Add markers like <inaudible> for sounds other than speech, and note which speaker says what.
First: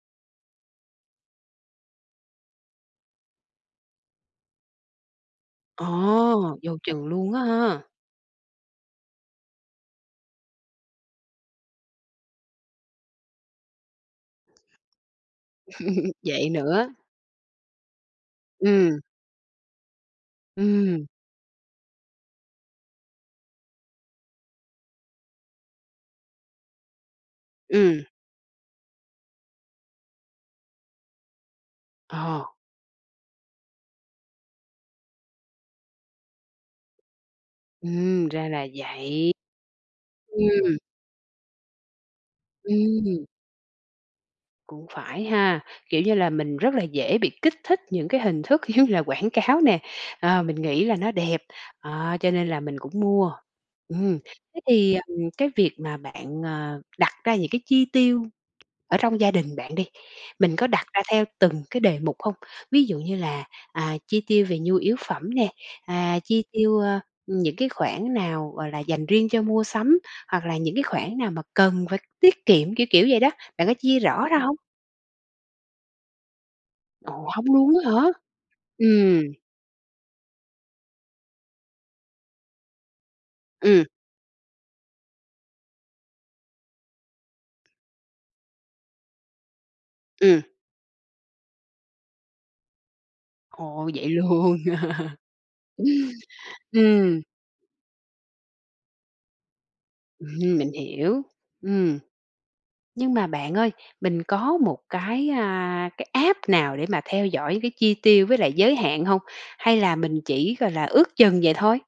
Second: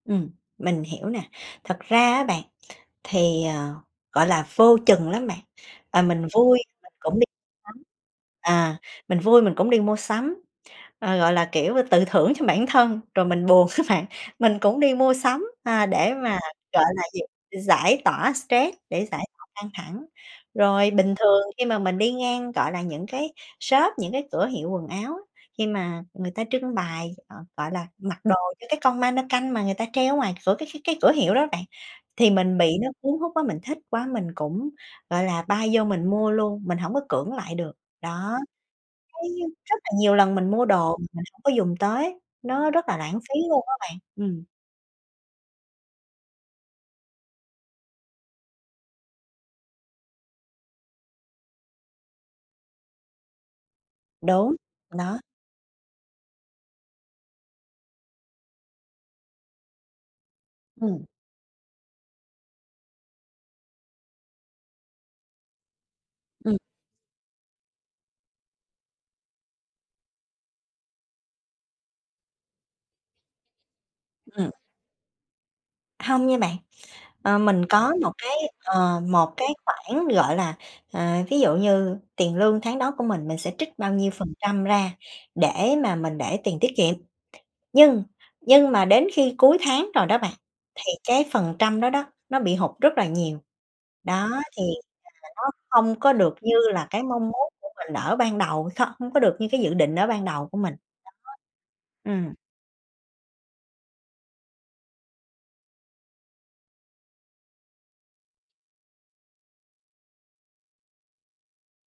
Speaker 1: Ừm, mình hiểu nè, thật ra á bạn thì, à, gọi là, vô chừng lắm bạn. À, mình
Speaker 2: Ồ!
Speaker 1: vui
Speaker 2: Vô
Speaker 1: mình
Speaker 2: chừng
Speaker 1: cũng đi
Speaker 2: luôn á ha.
Speaker 1: sắm, à, mình vui mình cũng đi mua sắm, ờ, gọi là, kiểu, tự thưởng cho bản thân, rồi mình buồn á bạn, mình cũng đi mua sắm, à, để
Speaker 2: <chuckles>
Speaker 1: mà,
Speaker 2: Vậy
Speaker 1: gọi
Speaker 2: nữa.
Speaker 1: là gì, giải tỏa stress,
Speaker 2: Ừm.
Speaker 1: để giải tỏa căng thẳng. Rồi
Speaker 2: Ừm.
Speaker 1: bình thường khi mà mình đi ngang, gọi là, những cái shop, những cái cửa hiệu quần áo, khi mà người ta trưng bày, à, gọi là,
Speaker 2: Ừm.
Speaker 1: mặc đồ cho cái con ma-nơ-canh mà người ta treo ở ngoài cửa cái cái cái cửa hiệu đó bạn, thì
Speaker 2: Ờ.
Speaker 1: mình bị nó cuốn hút quá, mình thích quá mình cũng, gọi là, bay vô mình mua luôn, mình hổng có cưỡng lại được,
Speaker 2: Ừm,
Speaker 1: đó.
Speaker 2: ra là
Speaker 1: Đấy,
Speaker 2: vậy.
Speaker 1: rất là nhiều lần mình mua
Speaker 2: Ừm.
Speaker 1: đồ mà mình hông có dùng tới, nó rất là lãng
Speaker 2: Ừm.
Speaker 1: phí luôn á bạn. Ừm.
Speaker 2: Cũng phải ha. Kiểu, như là mình rất là dễ bị kích thích những cái hình thức giống như là quảng cáo nè. À, mình nghĩ là nó đẹp, ờ, cho nên là mình cũng mua. Ừm,
Speaker 1: Đúng,
Speaker 2: thế thì,
Speaker 1: đó.
Speaker 2: ừm, cái việc mà bạn, à, đặt ra những cái chi tiêu ở trong gia đình bạn đi, mình có đặt ra
Speaker 1: Ừm.
Speaker 2: theo từng cái đề mục hông? Ví dụ như là, à, chi tiêu về nhu yếu phẩm nè, à, chi
Speaker 1: Ừm.
Speaker 2: tiêu, ơ, những cái khoản nào, gọi là, dành riêng cho mua sắm, hoặc là những cái khoản nào mà cần phải tiết kiệm, kiểu, kiểu, vậy đó, bạn có chia rõ ra
Speaker 1: Ừm.
Speaker 2: hông?
Speaker 1: Hông nha bạn.
Speaker 2: Ồ!
Speaker 1: Ờ,
Speaker 2: Hông
Speaker 1: mình
Speaker 2: luôn á
Speaker 1: có
Speaker 2: hả?
Speaker 1: một cái, ờ,
Speaker 2: Ừm.
Speaker 1: một cái khoản, gọi là, ờ, ví dụ như tiền lương tháng đó của mình, mình sẽ trích
Speaker 2: Ừm.
Speaker 1: bao nhiêu phần trăm ra để mà mình để tiền tiết kiệm. Nhưng, nhưng mà đến khi cuối tháng rồi đó bạn,
Speaker 2: Ừm.
Speaker 1: thì cái phần trăm đó đó nó bị hụt rất là nhiều,
Speaker 2: Ồ. Vậy
Speaker 1: đó,
Speaker 2: luôn.
Speaker 1: thì hiện tại nó không có được như
Speaker 2: <laughs>
Speaker 1: là cái
Speaker 2: Ừm.
Speaker 1: mong muốn của mình ở ban đầu, không có được như cái dự định ở ban đầu
Speaker 2: Ừm,
Speaker 1: của
Speaker 2: mình
Speaker 1: mình.
Speaker 2: hiểu.
Speaker 1: Đó.
Speaker 2: Ừm.
Speaker 1: Ừm.
Speaker 2: Nhưng mà bạn ơi, mình có một cái, a, cái app nào để mà theo dõi cái chi tiêu với lại giới hạn hông, hay là mình chỉ, gọi là, ước chừng vậy thôi?